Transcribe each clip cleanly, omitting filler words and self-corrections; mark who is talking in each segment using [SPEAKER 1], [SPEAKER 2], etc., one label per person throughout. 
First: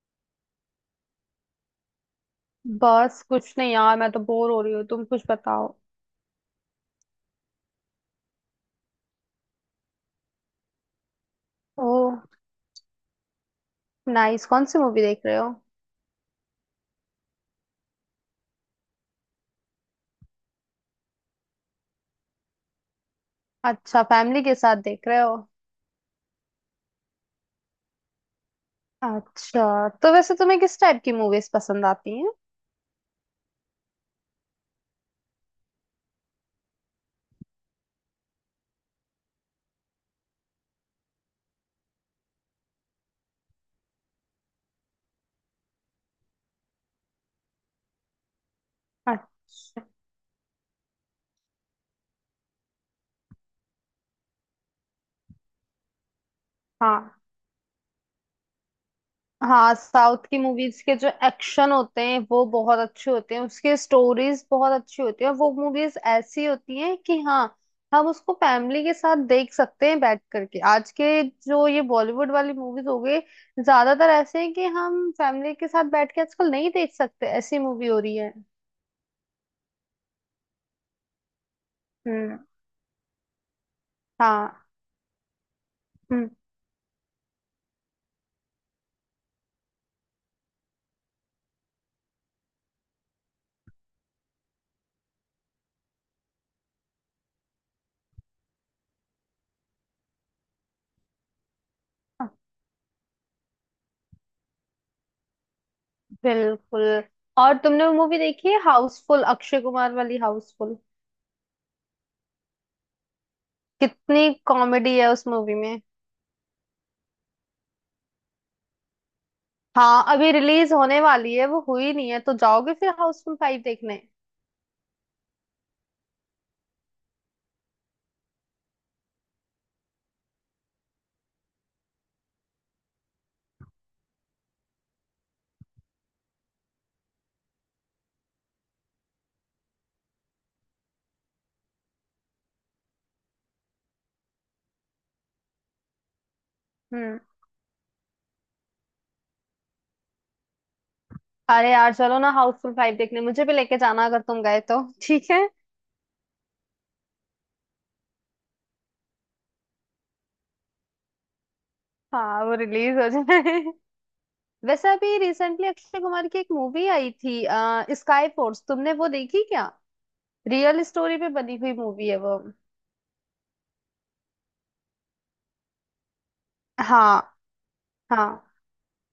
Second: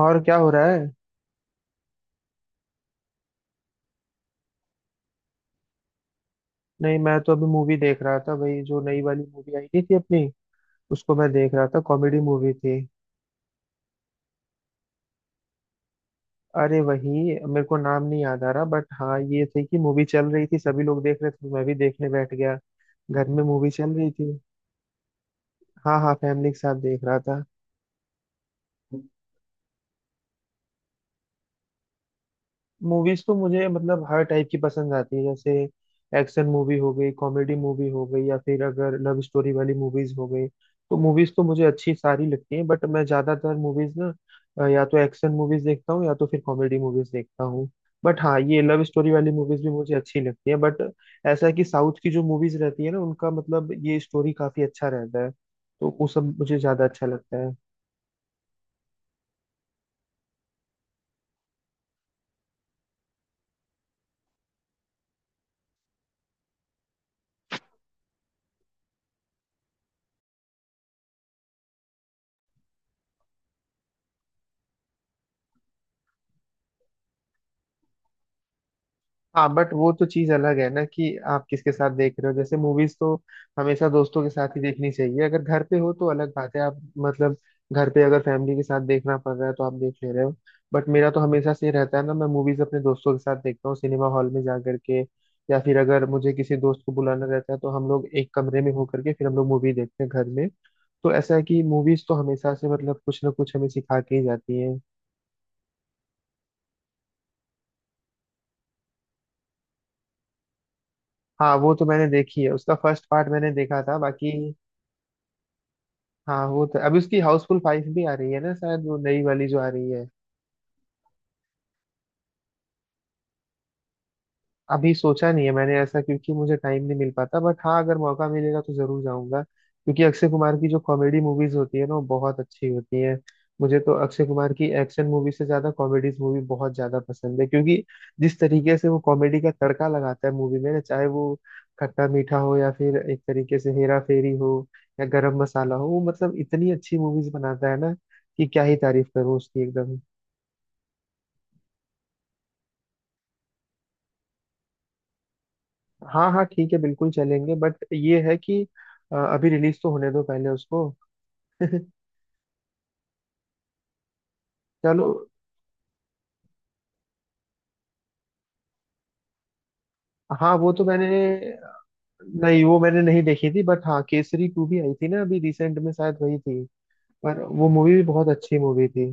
[SPEAKER 1] और क्या हो रहा है।
[SPEAKER 2] बस कुछ नहीं यार, मैं तो बोर हो रही हूँ। तुम कुछ बताओ।
[SPEAKER 1] नहीं, मैं तो अभी मूवी देख रहा था भाई। जो नई वाली मूवी आई नहीं थी अपनी, उसको मैं देख रहा था।
[SPEAKER 2] ओह,
[SPEAKER 1] कॉमेडी मूवी थी।
[SPEAKER 2] नाइस। कौन सी मूवी देख रहे हो?
[SPEAKER 1] अरे वही, मेरे को नाम नहीं याद आ रहा, बट हाँ ये थी कि मूवी चल रही थी, सभी लोग देख रहे थे तो मैं भी देखने बैठ गया। घर में मूवी चल
[SPEAKER 2] अच्छा,
[SPEAKER 1] रही थी।
[SPEAKER 2] फैमिली के साथ देख रहे हो?
[SPEAKER 1] हाँ हाँ, फैमिली के साथ देख रहा था।
[SPEAKER 2] अच्छा, तो वैसे तुम्हें किस टाइप की मूवीज पसंद आती हैं?
[SPEAKER 1] मूवीज तो मुझे मतलब हर टाइप की पसंद आती है। जैसे एक्शन मूवी हो गई, कॉमेडी मूवी हो गई, या फिर अगर लव स्टोरी वाली मूवीज हो गई। तो मूवीज तो मुझे अच्छी सारी लगती हैं, बट मैं ज्यादातर मूवीज ना, या तो एक्शन मूवीज देखता हूँ या तो फिर कॉमेडी मूवीज देखता हूँ। बट हाँ, ये लव स्टोरी वाली मूवीज भी
[SPEAKER 2] अच्छा।
[SPEAKER 1] मुझे अच्छी लगती है, बट ऐसा है कि साउथ की जो मूवीज रहती है ना, उनका मतलब ये स्टोरी काफी अच्छा रहता है, तो वो सब मुझे ज्यादा अच्छा
[SPEAKER 2] हाँ
[SPEAKER 1] लगता है।
[SPEAKER 2] हाँ साउथ की मूवीज के जो एक्शन होते हैं वो बहुत अच्छे होते हैं, उसके स्टोरीज बहुत अच्छी होती है, और वो मूवीज ऐसी होती हैं कि हाँ, हम उसको फैमिली के साथ देख सकते हैं बैठ करके। आज के जो ये बॉलीवुड वाली मूवीज हो गई, ज्यादातर ऐसे हैं कि हम फैमिली के साथ बैठ के आजकल नहीं देख सकते, ऐसी मूवी हो रही है।
[SPEAKER 1] हाँ, बट वो तो चीज अलग है ना कि आप किसके साथ देख रहे हो।
[SPEAKER 2] हम्म।
[SPEAKER 1] जैसे मूवीज तो हमेशा दोस्तों के साथ ही
[SPEAKER 2] हाँ।
[SPEAKER 1] देखनी चाहिए। अगर घर पे हो तो
[SPEAKER 2] हम्म।
[SPEAKER 1] अलग बात है, आप मतलब घर पे अगर फैमिली के साथ देखना पड़ रहा है तो आप देख ले रहे हो। बट मेरा तो हमेशा से ये रहता है ना, मैं मूवीज अपने दोस्तों के साथ देखता हूँ सिनेमा हॉल में जा करके। या फिर अगर मुझे किसी दोस्त को बुलाना रहता है तो हम लोग एक कमरे में होकर के फिर हम लोग मूवी देखते हैं घर में। तो ऐसा है कि मूवीज तो हमेशा से मतलब कुछ ना कुछ हमें सिखा के ही जाती है।
[SPEAKER 2] बिल्कुल। और तुमने वो मूवी देखी है, हाउसफुल, अक्षय कुमार वाली हाउसफुल?
[SPEAKER 1] हाँ, वो तो मैंने देखी है। उसका फर्स्ट पार्ट मैंने देखा था,
[SPEAKER 2] कितनी
[SPEAKER 1] बाकी
[SPEAKER 2] कॉमेडी है उस मूवी में।
[SPEAKER 1] हाँ, वो तो अभी उसकी हाउसफुल फाइव भी आ रही है ना शायद, वो नई वाली जो आ रही
[SPEAKER 2] हाँ,
[SPEAKER 1] है।
[SPEAKER 2] अभी रिलीज होने वाली है, वो हुई नहीं है। तो जाओगे फिर हाउसफुल फाइव देखने?
[SPEAKER 1] अभी सोचा नहीं है मैंने ऐसा, क्योंकि मुझे टाइम नहीं मिल पाता, बट हाँ अगर मौका मिलेगा तो जरूर जाऊंगा, क्योंकि अक्षय कुमार की जो कॉमेडी मूवीज होती है ना, वो बहुत अच्छी होती है। मुझे तो अक्षय कुमार की एक्शन मूवी से ज्यादा कॉमेडीज मूवी बहुत ज्यादा पसंद है, क्योंकि जिस तरीके से वो कॉमेडी का तड़का लगाता है मूवी में ना, चाहे वो खट्टा मीठा हो, या फिर एक तरीके से हेरा फेरी हो, या गरम मसाला हो, वो मतलब इतनी अच्छी
[SPEAKER 2] हम्म।
[SPEAKER 1] मूवीज बनाता है ना कि क्या ही तारीफ करूं उसकी, एकदम।
[SPEAKER 2] अरे यार, चलो ना हाउसफुल फाइव देखने, मुझे भी लेके जाना अगर तुम गए तो। ठीक है।
[SPEAKER 1] हाँ हाँ, ठीक है, बिल्कुल चलेंगे, बट ये है कि अभी रिलीज तो होने दो पहले उसको।
[SPEAKER 2] हाँ, वो रिलीज हो जाए। वैसे
[SPEAKER 1] चलो।
[SPEAKER 2] अभी रिसेंटली अक्षय कुमार की एक मूवी आई थी स्काई फोर्स, तुमने वो देखी क्या?
[SPEAKER 1] हाँ वो
[SPEAKER 2] रियल
[SPEAKER 1] तो
[SPEAKER 2] स्टोरी
[SPEAKER 1] मैंने,
[SPEAKER 2] पे बनी हुई मूवी है वो।
[SPEAKER 1] नहीं वो मैंने नहीं देखी थी, बट हाँ केसरी टू भी आई थी ना अभी रिसेंट में, शायद वही थी।
[SPEAKER 2] हाँ
[SPEAKER 1] पर वो मूवी भी बहुत
[SPEAKER 2] हाँ
[SPEAKER 1] अच्छी मूवी थी।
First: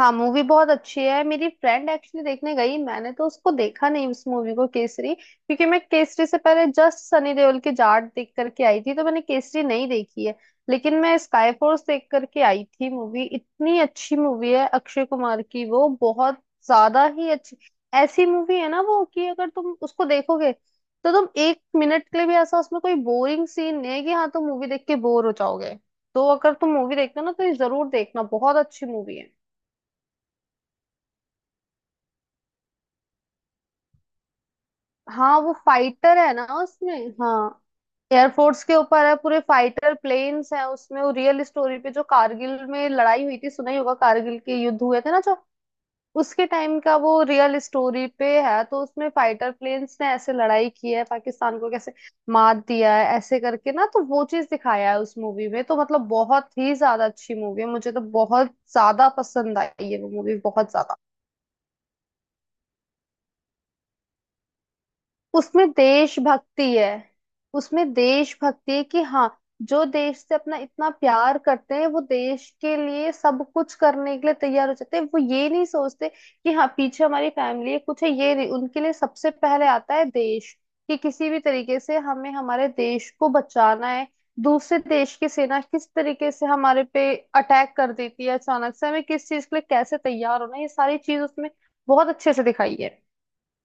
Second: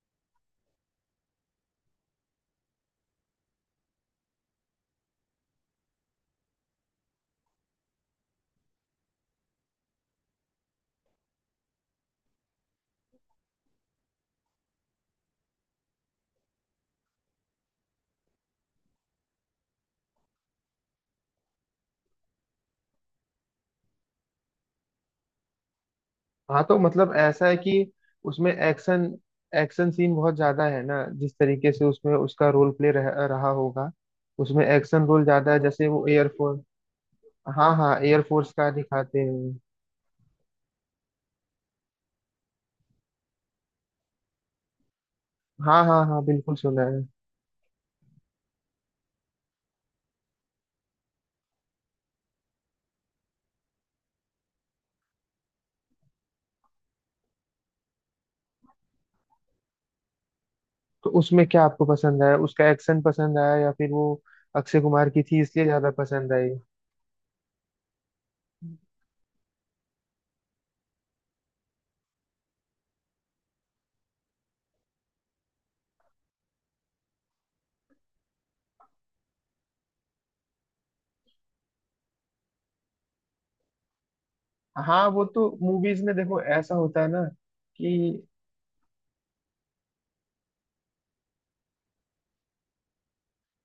[SPEAKER 2] हाँ मूवी बहुत अच्छी है। मेरी फ्रेंड एक्चुअली देखने गई, मैंने तो उसको देखा नहीं, उस मूवी को, केसरी, क्योंकि मैं केसरी से पहले जस्ट सनी देओल की जाट देख करके आई थी, तो मैंने केसरी नहीं देखी है। लेकिन मैं स्काई फोर्स देख करके आई थी। मूवी इतनी अच्छी मूवी है अक्षय कुमार की, वो बहुत ज्यादा ही अच्छी ऐसी मूवी है ना वो, कि अगर तुम उसको देखोगे तो तुम एक मिनट के लिए भी ऐसा उसमें कोई बोरिंग सीन नहीं है कि हाँ तुम मूवी देख के बोर हो जाओगे। तो अगर
[SPEAKER 1] हाँ,
[SPEAKER 2] तुम
[SPEAKER 1] तो
[SPEAKER 2] मूवी
[SPEAKER 1] मतलब
[SPEAKER 2] देखते हो ना, तो
[SPEAKER 1] ऐसा
[SPEAKER 2] ये
[SPEAKER 1] है
[SPEAKER 2] जरूर
[SPEAKER 1] कि
[SPEAKER 2] देखना,
[SPEAKER 1] उसमें
[SPEAKER 2] बहुत अच्छी
[SPEAKER 1] एक्शन
[SPEAKER 2] मूवी है।
[SPEAKER 1] एक्शन सीन बहुत ज्यादा है ना। जिस तरीके से उसमें उसका रोल प्ले रहा होगा, उसमें एक्शन रोल
[SPEAKER 2] हाँ,
[SPEAKER 1] ज्यादा
[SPEAKER 2] वो
[SPEAKER 1] है। जैसे वो
[SPEAKER 2] फाइटर है ना
[SPEAKER 1] एयरफोर्स,
[SPEAKER 2] उसमें। हाँ,
[SPEAKER 1] हाँ हाँ, एयरफोर्स
[SPEAKER 2] एयरफोर्स
[SPEAKER 1] का
[SPEAKER 2] के ऊपर है
[SPEAKER 1] दिखाते
[SPEAKER 2] पूरे,
[SPEAKER 1] हैं।
[SPEAKER 2] फाइटर प्लेन्स हैं उसमें। वो रियल स्टोरी पे, जो कारगिल में लड़ाई हुई थी, सुना ही होगा, कारगिल के युद्ध हुए थे ना जो,
[SPEAKER 1] हाँ हाँ हाँ,
[SPEAKER 2] उसके
[SPEAKER 1] बिल्कुल
[SPEAKER 2] टाइम
[SPEAKER 1] सुना
[SPEAKER 2] का
[SPEAKER 1] है।
[SPEAKER 2] वो, रियल स्टोरी पे है। तो उसमें फाइटर प्लेन्स ने ऐसे लड़ाई की है, पाकिस्तान को कैसे मात दिया है ऐसे करके ना, तो वो चीज दिखाया है उस मूवी में। तो मतलब बहुत ही ज्यादा अच्छी मूवी है, मुझे तो बहुत ज्यादा पसंद आई है वो मूवी, बहुत ज्यादा।
[SPEAKER 1] तो उसमें क्या आपको पसंद आया? उसका एक्शन पसंद आया या फिर वो अक्षय कुमार की थी इसलिए
[SPEAKER 2] उसमें
[SPEAKER 1] ज्यादा पसंद आई?
[SPEAKER 2] देशभक्ति है। उसमें देशभक्ति है कि हाँ, जो देश से अपना इतना प्यार करते हैं, वो देश के लिए सब कुछ करने के लिए तैयार हो जाते हैं। वो ये नहीं सोचते कि हाँ पीछे हमारी फैमिली है, कुछ है, ये नहीं, उनके लिए सबसे पहले आता है देश, कि किसी भी तरीके से हमें हमारे देश को बचाना है। दूसरे
[SPEAKER 1] हाँ,
[SPEAKER 2] देश
[SPEAKER 1] वो
[SPEAKER 2] की
[SPEAKER 1] तो
[SPEAKER 2] सेना किस
[SPEAKER 1] मूवीज में
[SPEAKER 2] तरीके
[SPEAKER 1] देखो
[SPEAKER 2] से
[SPEAKER 1] ऐसा
[SPEAKER 2] हमारे
[SPEAKER 1] होता
[SPEAKER 2] पे
[SPEAKER 1] है ना
[SPEAKER 2] अटैक कर
[SPEAKER 1] कि
[SPEAKER 2] देती है अचानक से, हमें किस चीज के लिए कैसे तैयार होना है, ये सारी चीज उसमें बहुत अच्छे से दिखाई है।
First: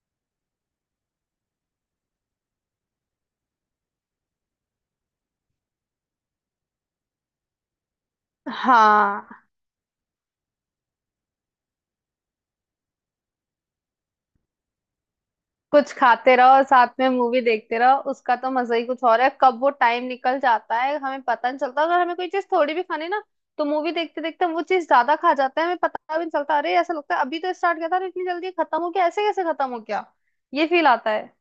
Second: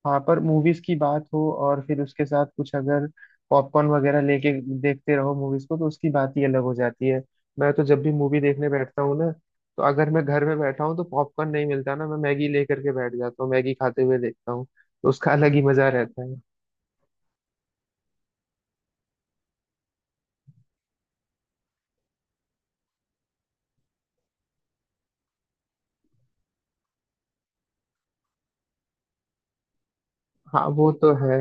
[SPEAKER 1] वहाँ पर मूवीज की बात हो और फिर उसके साथ कुछ अगर पॉपकॉर्न वगैरह लेके देखते रहो मूवीज को, तो उसकी बात ही अलग हो जाती है। मैं तो जब भी मूवी देखने बैठता हूँ ना,
[SPEAKER 2] हाँ,
[SPEAKER 1] तो अगर मैं घर में बैठा हूँ तो पॉपकॉर्न नहीं मिलता ना, मैं मैगी लेकर के बैठ जाता हूँ, मैगी खाते हुए देखता हूँ। तो उसका अलग ही मजा
[SPEAKER 2] कुछ
[SPEAKER 1] रहता है।
[SPEAKER 2] खाते रहो और साथ में मूवी देखते रहो, उसका तो मजा ही कुछ और है। कब वो टाइम निकल जाता है हमें पता नहीं चलता। अगर हमें कोई चीज थोड़ी भी खानी ना, तो मूवी देखते देखते हम वो चीज ज्यादा खा जाते हैं, हमें पता भी नहीं चलता। अरे ऐसा लगता है अभी तो स्टार्ट किया था और इतनी जल्दी खत्म हो गया, ऐसे कैसे खत्म हो गया,
[SPEAKER 1] हाँ
[SPEAKER 2] ये फील
[SPEAKER 1] वो
[SPEAKER 2] आता
[SPEAKER 1] तो
[SPEAKER 2] है।
[SPEAKER 1] है।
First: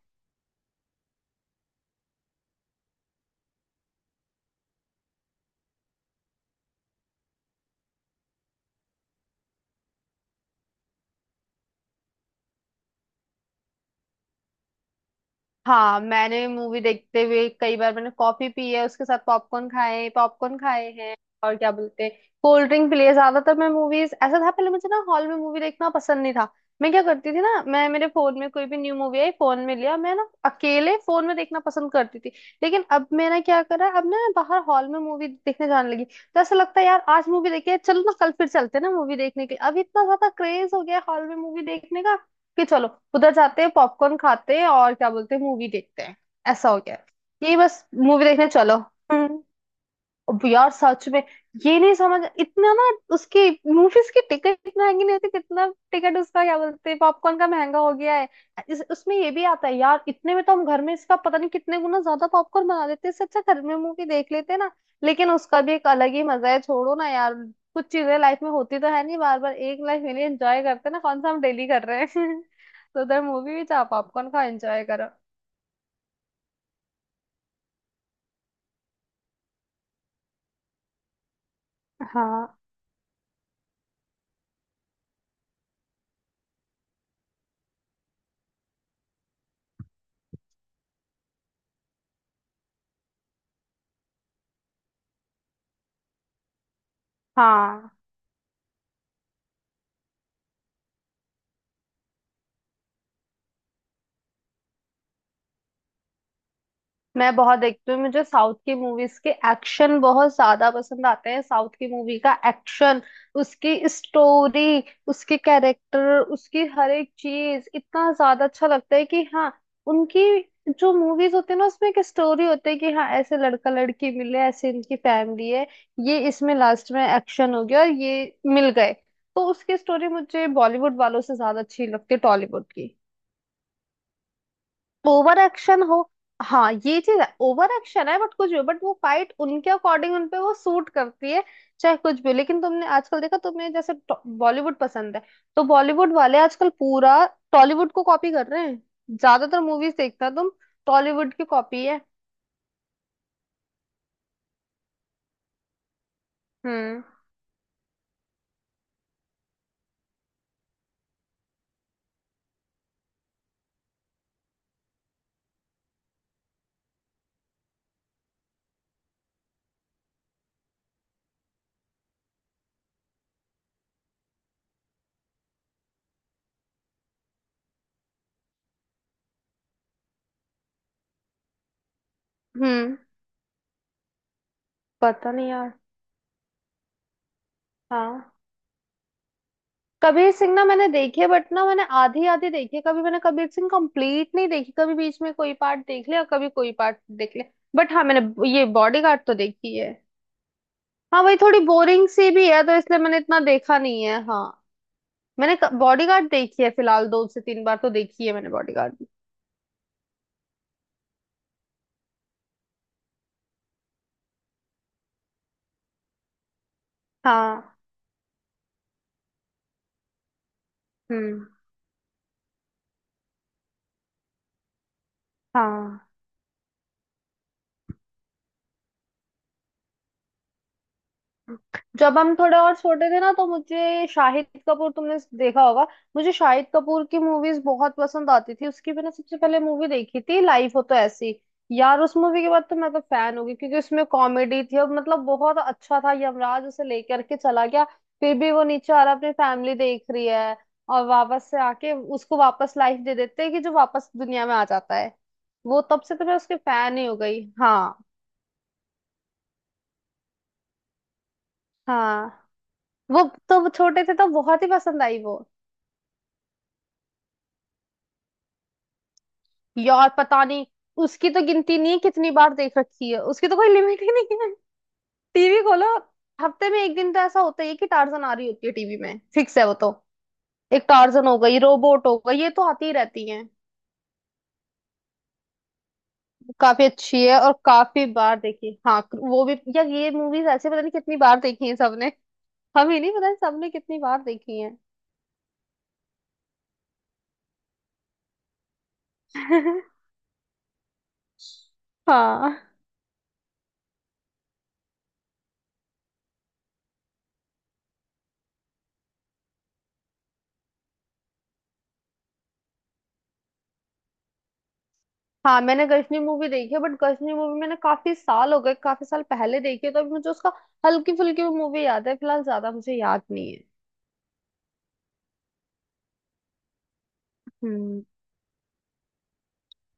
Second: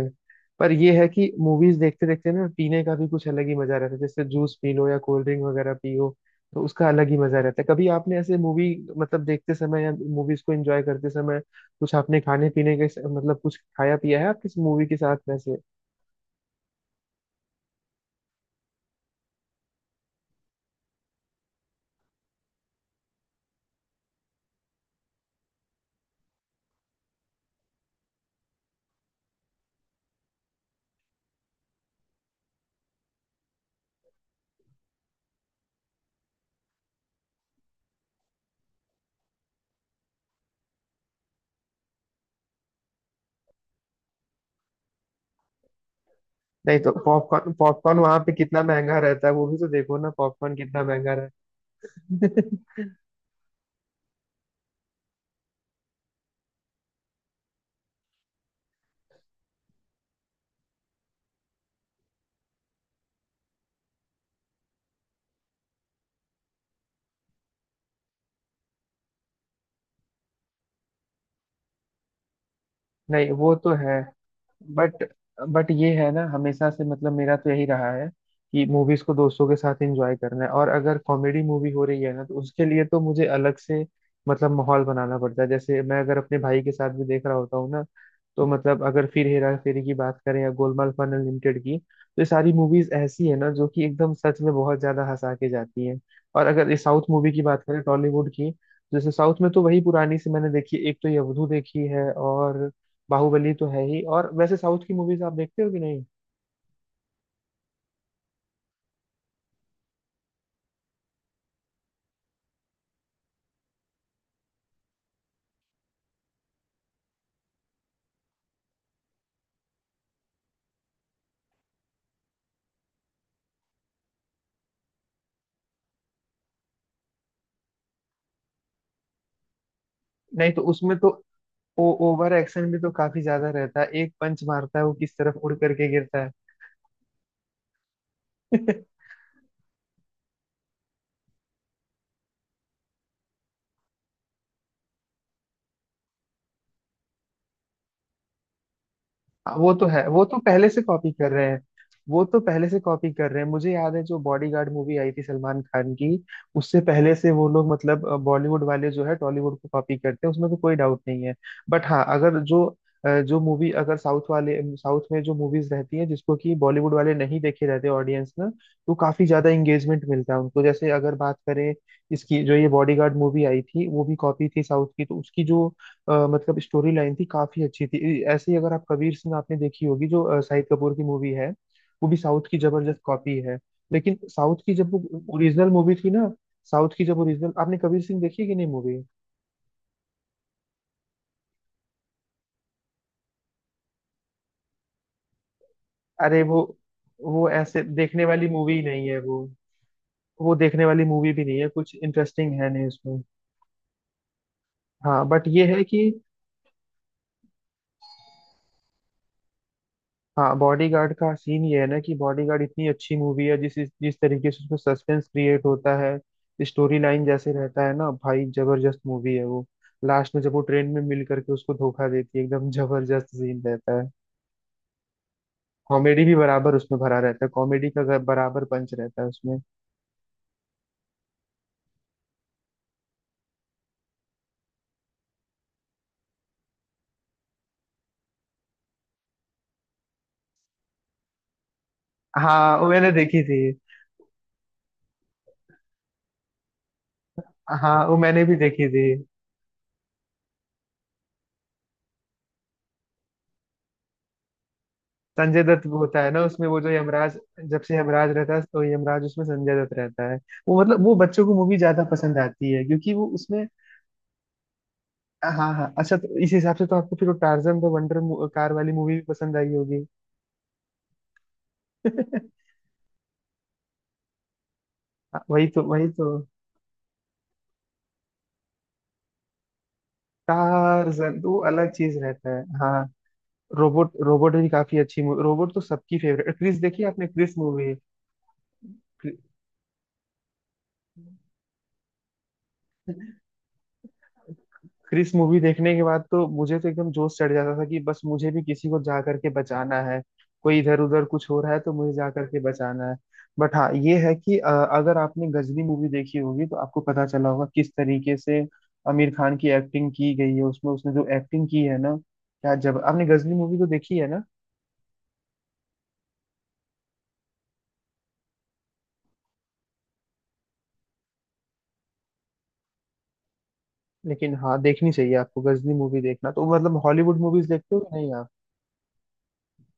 [SPEAKER 1] पर ये है कि मूवीज देखते देखते ना, पीने का भी कुछ अलग ही मजा रहता है। जैसे जूस पी लो या कोल्ड ड्रिंक वगैरह पियो, तो उसका अलग ही मजा रहता है। कभी आपने ऐसे मूवी मतलब देखते समय, या मूवीज को एंजॉय करते समय कुछ आपने खाने पीने मतलब कुछ खाया पिया है आप किस मूवी के साथ वैसे?
[SPEAKER 2] हाँ, मैंने मूवी देखते हुए कई बार मैंने कॉफी पी है, उसके साथ पॉपकॉर्न खाए, पॉपकॉर्न खाए हैं, और क्या बोलते हैं, कोल्ड ड्रिंक पी लिए। ज्यादातर मैं मूवीज, ऐसा था पहले, मुझे ना हॉल में मूवी देखना पसंद नहीं था। मैं क्या करती थी ना, मैं, मेरे फोन में कोई भी न्यू मूवी आई, फोन में लिया, मैं ना अकेले फोन में देखना पसंद करती थी। लेकिन अब मैंने क्या करा, अब ना मैं बाहर हॉल में मूवी देखने जाने लगी, तो ऐसा लगता है यार आज मूवी देखी है, चलो ना कल फिर चलते हैं ना मूवी देखने के लिए। अब इतना ज्यादा क्रेज हो गया हॉल में मूवी देखने का, कि चलो उधर जाते हैं, पॉपकॉर्न खाते हैं, और क्या बोलते हैं, मूवी देखते हैं, ऐसा
[SPEAKER 1] नहीं
[SPEAKER 2] हो
[SPEAKER 1] तो
[SPEAKER 2] गया है।
[SPEAKER 1] पॉपकॉर्न
[SPEAKER 2] यही बस,
[SPEAKER 1] पॉपकॉर्न वहां
[SPEAKER 2] मूवी
[SPEAKER 1] पे
[SPEAKER 2] देखने
[SPEAKER 1] कितना
[SPEAKER 2] चलो।
[SPEAKER 1] महंगा रहता है,
[SPEAKER 2] हम्म।
[SPEAKER 1] वो भी तो देखो ना,
[SPEAKER 2] अब
[SPEAKER 1] पॉपकॉर्न
[SPEAKER 2] यार
[SPEAKER 1] कितना
[SPEAKER 2] सच
[SPEAKER 1] महंगा
[SPEAKER 2] में
[SPEAKER 1] रहता
[SPEAKER 2] ये नहीं समझ
[SPEAKER 1] है।
[SPEAKER 2] इतना ना उसकी, मूवीज की टिकट महंगी नहीं होती, कितना टिकट उसका, क्या बोलते हैं, पॉपकॉर्न का महंगा हो गया है। उसमें ये भी आता है यार, इतने में तो हम घर में इसका पता नहीं कितने गुना ज्यादा पॉपकॉर्न बना देते हैं, इससे अच्छा घर में मूवी देख लेते हैं ना। लेकिन उसका भी एक अलग ही मजा है, छोड़ो ना यार, कुछ चीजें लाइफ में होती तो है नहीं बार बार, एक लाइफ में एंजॉय करते हैं ना, कौन सा हम डेली कर रहे हैं। तो उधर
[SPEAKER 1] नहीं वो
[SPEAKER 2] मूवी भी
[SPEAKER 1] तो
[SPEAKER 2] चाह
[SPEAKER 1] है,
[SPEAKER 2] पॉपकॉर्न का एंजॉय
[SPEAKER 1] बट
[SPEAKER 2] करो।
[SPEAKER 1] बट ये है ना, हमेशा से मतलब मेरा तो यही रहा है कि मूवीज को दोस्तों के साथ एंजॉय करना है। और अगर कॉमेडी मूवी हो रही है ना तो
[SPEAKER 2] हाँ।
[SPEAKER 1] उसके लिए तो मुझे अलग से मतलब माहौल बनाना पड़ता है। जैसे मैं अगर अपने भाई के साथ भी देख रहा होता हूँ ना, तो मतलब अगर फिर हेरा फेरी की बात करें या गोलमाल फन अनलिमिटेड की, तो ये सारी मूवीज ऐसी है ना जो कि एकदम सच में बहुत ज्यादा हंसा के जाती हैं। और अगर ये साउथ मूवी की बात करें,
[SPEAKER 2] हाँ,
[SPEAKER 1] टॉलीवुड की, जैसे साउथ में तो वही पुरानी सी मैंने देखी, एक तो ये अवधू देखी है, और बाहुबली तो है ही। और वैसे साउथ की मूवीज आप देखते हो कि नहीं?
[SPEAKER 2] मैं बहुत देखती हूँ, मुझे साउथ की मूवीज के एक्शन बहुत ज्यादा पसंद आते हैं। साउथ की मूवी का एक्शन, उसकी स्टोरी, उसके कैरेक्टर, उसकी हर एक चीज इतना ज्यादा अच्छा लगता है कि हाँ, उनकी जो मूवीज होती है ना उसमें एक स्टोरी होती है कि हाँ, ऐसे लड़का लड़की मिले, ऐसे इनकी फैमिली है, ये, इसमें लास्ट में एक्शन हो गया और ये मिल गए, तो उसकी स्टोरी मुझे
[SPEAKER 1] नहीं तो उसमें
[SPEAKER 2] बॉलीवुड
[SPEAKER 1] तो
[SPEAKER 2] वालों से ज्यादा अच्छी
[SPEAKER 1] ओ,
[SPEAKER 2] लगती है,
[SPEAKER 1] ओवर
[SPEAKER 2] टॉलीवुड
[SPEAKER 1] एक्शन भी
[SPEAKER 2] की।
[SPEAKER 1] तो काफी ज्यादा रहता है। एक पंच मारता है वो किस तरफ
[SPEAKER 2] ओवर
[SPEAKER 1] उड़
[SPEAKER 2] एक्शन
[SPEAKER 1] करके
[SPEAKER 2] हो,
[SPEAKER 1] गिरता है।
[SPEAKER 2] हाँ ये चीज है, ओवर एक्शन है, बट कुछ भी, बट वो फाइट उनके अकॉर्डिंग उनपे वो सूट करती है, चाहे कुछ भी हो। लेकिन तुमने आजकल देखा, तुम्हें जैसे बॉलीवुड पसंद है, तो बॉलीवुड वाले आजकल पूरा टॉलीवुड को कॉपी कर रहे हैं।
[SPEAKER 1] हाँ,
[SPEAKER 2] ज्यादातर
[SPEAKER 1] वो तो
[SPEAKER 2] मूवीज
[SPEAKER 1] है, वो
[SPEAKER 2] देखता
[SPEAKER 1] तो
[SPEAKER 2] तुम,
[SPEAKER 1] पहले से कॉपी कर
[SPEAKER 2] टॉलीवुड की
[SPEAKER 1] रहे हैं।
[SPEAKER 2] कॉपी है।
[SPEAKER 1] वो तो पहले से कॉपी कर रहे हैं, मुझे याद है जो बॉडीगार्ड मूवी आई थी सलमान खान की, उससे
[SPEAKER 2] हम्म।
[SPEAKER 1] पहले से वो लोग मतलब बॉलीवुड वाले जो है टॉलीवुड को कॉपी करते हैं, उसमें तो कोई डाउट नहीं है। बट हाँ, अगर जो जो मूवी अगर साउथ वाले साउथ में जो मूवीज रहती हैं जिसको कि बॉलीवुड वाले नहीं देखे रहते ऑडियंस में, तो काफी ज्यादा इंगेजमेंट मिलता है उनको। जैसे अगर बात करें इसकी, जो ये बॉडीगार्ड मूवी आई थी वो भी कॉपी थी साउथ की, तो उसकी जो मतलब स्टोरी लाइन थी काफी अच्छी थी। ऐसे ही अगर आप कबीर सिंह आपने देखी होगी, जो शाहिद कपूर की मूवी है, वो भी साउथ की
[SPEAKER 2] हम्म।
[SPEAKER 1] जबरदस्त कॉपी है। लेकिन साउथ की जब वो
[SPEAKER 2] पता नहीं
[SPEAKER 1] ओरिजिनल
[SPEAKER 2] यार।
[SPEAKER 1] मूवी थी ना, साउथ की जब ओरिजिनल, आपने कबीर सिंह
[SPEAKER 2] हाँ,
[SPEAKER 1] देखी है कि नहीं मूवी?
[SPEAKER 2] कबीर सिंह ना मैंने देखे, बट ना मैंने आधी आधी देखी है। कभी मैंने कबीर सिंह कंप्लीट नहीं देखी, कभी बीच में कोई पार्ट देख लिया,
[SPEAKER 1] अरे
[SPEAKER 2] कभी
[SPEAKER 1] वो
[SPEAKER 2] कोई पार्ट देख
[SPEAKER 1] वो
[SPEAKER 2] लिया।
[SPEAKER 1] ऐसे
[SPEAKER 2] बट हाँ,
[SPEAKER 1] देखने वाली
[SPEAKER 2] मैंने ये
[SPEAKER 1] मूवी नहीं है
[SPEAKER 2] बॉडीगार्ड तो
[SPEAKER 1] वो।
[SPEAKER 2] देखी है।
[SPEAKER 1] वो देखने वाली
[SPEAKER 2] हाँ
[SPEAKER 1] मूवी
[SPEAKER 2] भाई,
[SPEAKER 1] भी नहीं
[SPEAKER 2] थोड़ी
[SPEAKER 1] है, कुछ
[SPEAKER 2] बोरिंग सी भी
[SPEAKER 1] इंटरेस्टिंग
[SPEAKER 2] है
[SPEAKER 1] है
[SPEAKER 2] तो
[SPEAKER 1] नहीं
[SPEAKER 2] इसलिए मैंने
[SPEAKER 1] उसमें।
[SPEAKER 2] इतना देखा नहीं है। हाँ,
[SPEAKER 1] हाँ बट
[SPEAKER 2] मैंने
[SPEAKER 1] ये है कि,
[SPEAKER 2] बॉडीगार्ड देखी है फिलहाल, दो से तीन बार तो देखी है मैंने बॉडीगार्ड भी।
[SPEAKER 1] हाँ, बॉडीगार्ड का सीन ये है ना कि बॉडीगार्ड इतनी अच्छी मूवी है, जिस जिस तरीके से उसमें सस्पेंस क्रिएट होता है, स्टोरी लाइन जैसे
[SPEAKER 2] हाँ।
[SPEAKER 1] रहता है ना, भाई जबरदस्त मूवी है वो। लास्ट में जब वो ट्रेन में मिल
[SPEAKER 2] हम्म।
[SPEAKER 1] करके उसको धोखा देती है, एकदम जबरदस्त सीन रहता है।
[SPEAKER 2] हाँ।
[SPEAKER 1] कॉमेडी भी बराबर उसमें भरा रहता है, कॉमेडी का बराबर पंच रहता है उसमें।
[SPEAKER 2] जब हम थोड़े और छोटे थे ना, तो मुझे शाहिद कपूर, तुमने देखा होगा, मुझे शाहिद कपूर की मूवीज बहुत पसंद आती थी। उसकी मैंने सबसे पहले मूवी देखी थी लाइफ हो तो ऐसी। यार उस मूवी के बाद
[SPEAKER 1] हाँ,
[SPEAKER 2] तो
[SPEAKER 1] वो
[SPEAKER 2] मैं तो
[SPEAKER 1] मैंने
[SPEAKER 2] फैन
[SPEAKER 1] देखी
[SPEAKER 2] हो गई,
[SPEAKER 1] थी।
[SPEAKER 2] क्योंकि उसमें कॉमेडी थी और मतलब बहुत अच्छा था, यमराज उसे लेकर के चला गया,
[SPEAKER 1] हाँ, वो
[SPEAKER 2] फिर
[SPEAKER 1] मैंने
[SPEAKER 2] भी
[SPEAKER 1] भी
[SPEAKER 2] वो
[SPEAKER 1] देखी
[SPEAKER 2] नीचे आ
[SPEAKER 1] थी।
[SPEAKER 2] रहा अपनी फैमिली देख रही है, और वापस से आके उसको वापस लाइफ दे देते हैं कि जो, वापस दुनिया में आ जाता है।
[SPEAKER 1] संजय
[SPEAKER 2] वो
[SPEAKER 1] दत्त वो
[SPEAKER 2] तब से
[SPEAKER 1] होता
[SPEAKER 2] तो
[SPEAKER 1] है
[SPEAKER 2] मैं
[SPEAKER 1] ना
[SPEAKER 2] उसके
[SPEAKER 1] उसमें, वो जो
[SPEAKER 2] फैन ही हो
[SPEAKER 1] यमराज,
[SPEAKER 2] गई।
[SPEAKER 1] जब से
[SPEAKER 2] हाँ।
[SPEAKER 1] यमराज रहता है, तो यमराज उसमें संजय दत्त रहता है। वो मतलब वो बच्चों को मूवी ज्यादा पसंद
[SPEAKER 2] हाँ,
[SPEAKER 1] आती है, क्योंकि
[SPEAKER 2] वो,
[SPEAKER 1] वो उसमें।
[SPEAKER 2] तो छोटे थे तो बहुत ही पसंद आई वो।
[SPEAKER 1] हाँ हाँ हाँ। अच्छा, तो इस हिसाब से तो आपको फिर वो टार्जन द वंडर कार वाली मूवी भी पसंद आई होगी।
[SPEAKER 2] यार पता नहीं, उसकी तो गिनती नहीं है कितनी बार देख रखी है, उसकी तो कोई लिमिट ही नहीं है।
[SPEAKER 1] हाँ,
[SPEAKER 2] टीवी
[SPEAKER 1] वही तो,
[SPEAKER 2] खोलो,
[SPEAKER 1] वही तो।
[SPEAKER 2] हफ्ते में एक दिन तो ऐसा होता ही है कि टार्जन आ रही होती है टीवी में, फिक्स है वो तो। एक टार्जन हो
[SPEAKER 1] टार्जन तो वो
[SPEAKER 2] गई,
[SPEAKER 1] अलग
[SPEAKER 2] रोबोट
[SPEAKER 1] चीज
[SPEAKER 2] हो गई, ये
[SPEAKER 1] रहता है
[SPEAKER 2] तो आती ही
[SPEAKER 1] हाँ।
[SPEAKER 2] रहती है।
[SPEAKER 1] रोबोट रोबोट भी काफी अच्छी मूवी, रोबोट तो सबकी फेवरेट। क्रिस
[SPEAKER 2] काफी
[SPEAKER 1] देखी
[SPEAKER 2] अच्छी
[SPEAKER 1] आपने,
[SPEAKER 2] है और
[SPEAKER 1] क्रिस मूवी?
[SPEAKER 2] काफी बार देखी, हाँ। वो भी यार, ये मूवीज ऐसे पता नहीं कितनी बार देखी है सबने, हमें नहीं पता सबने कितनी बार देखी है।
[SPEAKER 1] क्रिस मूवी देखने के बाद तो मुझे तो एकदम जोश चढ़ जाता था कि बस मुझे भी किसी को जा करके बचाना है। कोई इधर उधर कुछ हो रहा है तो मुझे जा करके
[SPEAKER 2] हाँ।
[SPEAKER 1] बचाना है। बट हाँ ये है कि अगर आपने गजनी मूवी देखी होगी तो आपको पता चला होगा किस तरीके से आमिर खान की एक्टिंग की गई है उसमें। उसने जो एक्टिंग की है ना क्या, जब आपने गजनी मूवी तो देखी है ना?
[SPEAKER 2] हाँ, मैंने गजनी मूवी देखी है, बट गजनी मूवी मैंने काफी साल हो गए, काफी साल पहले देखी है, तो अभी मुझे उसका हल्की फुल्की मूवी याद है, फिलहाल ज्यादा मुझे याद नहीं है।
[SPEAKER 1] लेकिन हाँ, देखनी चाहिए आपको गजनी मूवी। देखना तो मतलब हॉलीवुड मूवीज देखते हो
[SPEAKER 2] हम्म।
[SPEAKER 1] कि नहीं आप?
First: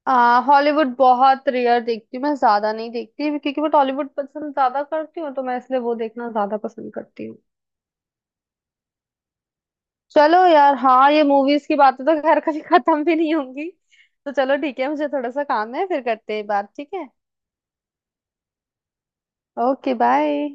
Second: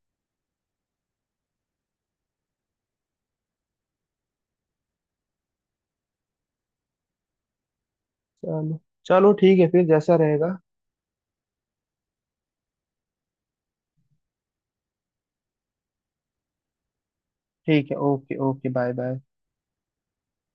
[SPEAKER 2] आ हॉलीवुड बहुत रेयर देखती हूँ, मैं ज्यादा नहीं देखती, क्योंकि मैं टॉलीवुड पसंद ज्यादा करती हूँ, तो मैं इसलिए वो देखना ज्यादा पसंद करती हूँ।
[SPEAKER 1] चलो, चलो ठीक है, फिर जैसा
[SPEAKER 2] चलो
[SPEAKER 1] रहेगा।
[SPEAKER 2] यार, हाँ ये मूवीज की बातें तो खैर कभी खत्म भी नहीं होंगी, तो चलो ठीक है, मुझे थोड़ा सा काम है, फिर करते हैं बात, ठीक है।
[SPEAKER 1] ठीक है, okay okay, bye bye.
[SPEAKER 2] Okay, bye.